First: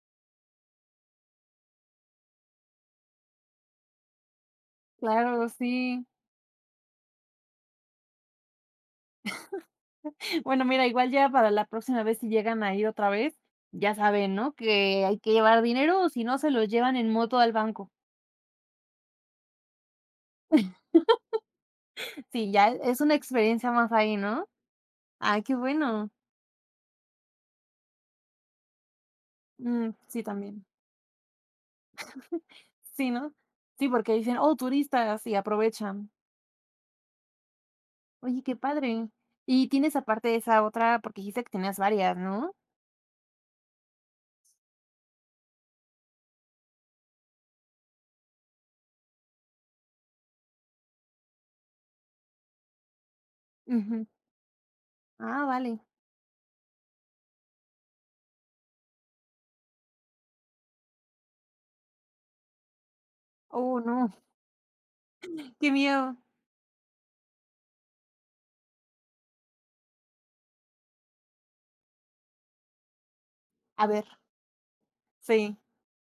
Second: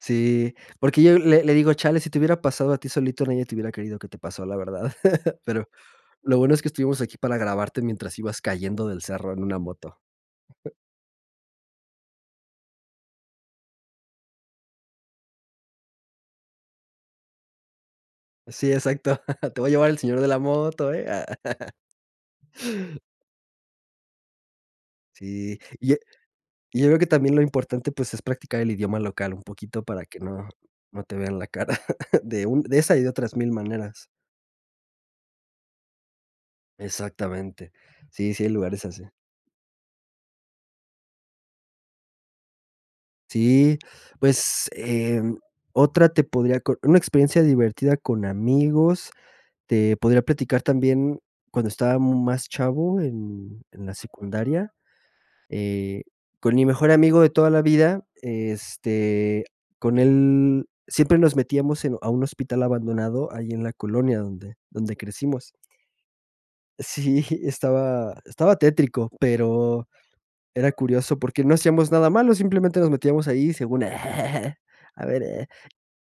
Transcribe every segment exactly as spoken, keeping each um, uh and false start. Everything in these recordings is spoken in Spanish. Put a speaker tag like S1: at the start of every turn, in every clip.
S1: Sí, porque yo le le digo: "Chale, si te hubiera pasado a ti solito, nadie te hubiera creído que te pasó, la verdad.
S2: Claro,
S1: Pero,
S2: sí.
S1: lo bueno es que estuvimos aquí para grabarte mientras ibas cayendo del cerro en una moto".
S2: Bueno, mira, igual ya para la próxima vez si llegan a ir otra vez, ya saben, ¿no? Que hay que llevar dinero o si no se lo llevan en moto al banco.
S1: Sí, exacto. Te va llevar el señor de la moto, ¿eh?
S2: Sí, ya es una experiencia más ahí, ¿no? ¡Ay!, qué
S1: Sí. Yo
S2: bueno.
S1: yo creo que también lo importante, pues, es practicar el idioma local un poquito
S2: Mm,
S1: para que
S2: sí,
S1: no
S2: también.
S1: no te vean la cara, de un de esa y de
S2: Sí, no.
S1: otras mil
S2: Sí,
S1: maneras.
S2: porque dicen: "¡Oh, turistas!", y aprovechan.
S1: Exactamente. Sí,
S2: Oye,
S1: sí hay
S2: qué
S1: lugares así.
S2: padre. Y tienes aparte esa otra, porque dijiste que tenías varias, ¿no?
S1: Sí. Pues, eh, otra te podría co una experiencia divertida con amigos, te podría platicar también, cuando estaba más chavo en en la
S2: Ujú.
S1: secundaria,
S2: Ah, vale.
S1: eh, con mi mejor amigo de toda la vida, este, con él, siempre nos metíamos en a un hospital abandonado, ahí en la
S2: ¡Oh, no!
S1: colonia donde donde crecimos.
S2: ¡Qué miedo!
S1: Sí, estaba estaba tétrico, pero era curioso, porque no hacíamos nada malo, simplemente nos metíamos ahí, según
S2: A ver.
S1: a ver, eh,
S2: Sí.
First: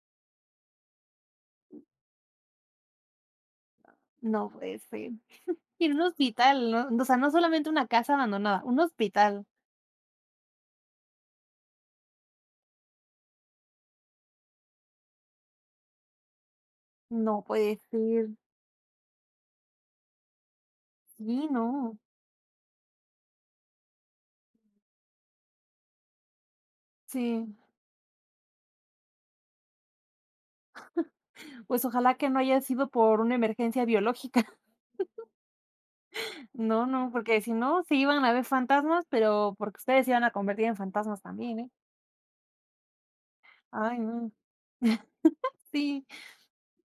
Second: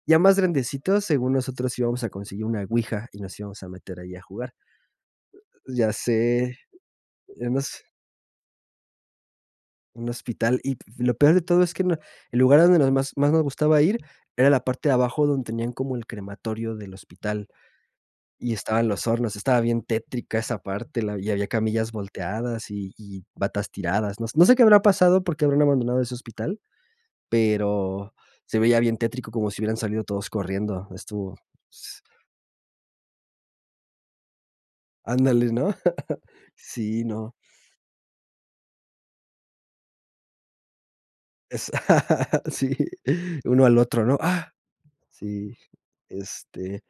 S1: ya más grandecitos, según nosotros, íbamos a conseguir una ouija y nos íbamos a meter ahí, a
S2: No
S1: jugar.
S2: puede ser, y
S1: Ya
S2: en un
S1: sé,
S2: hospital, ¿no? O sea, no
S1: en u
S2: solamente
S1: hos
S2: una casa abandonada, un hospital.
S1: Un hospital, y p lo peor de todo es que no el lugar a donde nos más más nos gustaba ir era la parte de abajo, donde tenían como el crematorio del
S2: No
S1: hospital,
S2: puede ser.
S1: y estaban los hornos. Estaba bien tétrica esa parte, la y había
S2: Sí,
S1: camillas
S2: ¿no?
S1: volteadas y y batas tiradas. No no sé qué habrá pasado, por qué habrán abandonado ese hospital,
S2: Sí.
S1: pero se veía bien tétrico, como si hubieran salido todos corriendo. Estuvo
S2: Pues
S1: s
S2: ojalá que no haya sido por una emergencia biológica.
S1: Ándale, ¿no?
S2: No,
S1: Sí,
S2: no,
S1: ¿no?
S2: porque si no, sí iban a ver fantasmas, pero porque ustedes se iban a convertir en fantasmas también, ¿eh?
S1: Es sí, uno al
S2: Ay,
S1: otro, ¿no?
S2: no.
S1: Sí,
S2: Sí.
S1: este,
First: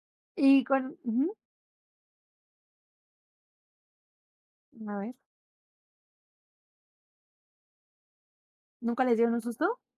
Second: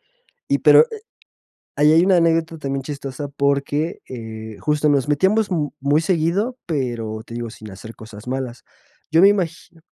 S1: y
S2: Y
S1: pero
S2: con
S1: eh,
S2: ujú.
S1: ahí hay una anécdota, también, chistosa, porque, eh,
S2: A
S1: justo nos
S2: ver.
S1: metíamos m muy seguido, pero, te digo, sin hacer cosas malas.
S2: ¿Nunca les
S1: Yo me
S2: dieron un susto?
S1: imagino.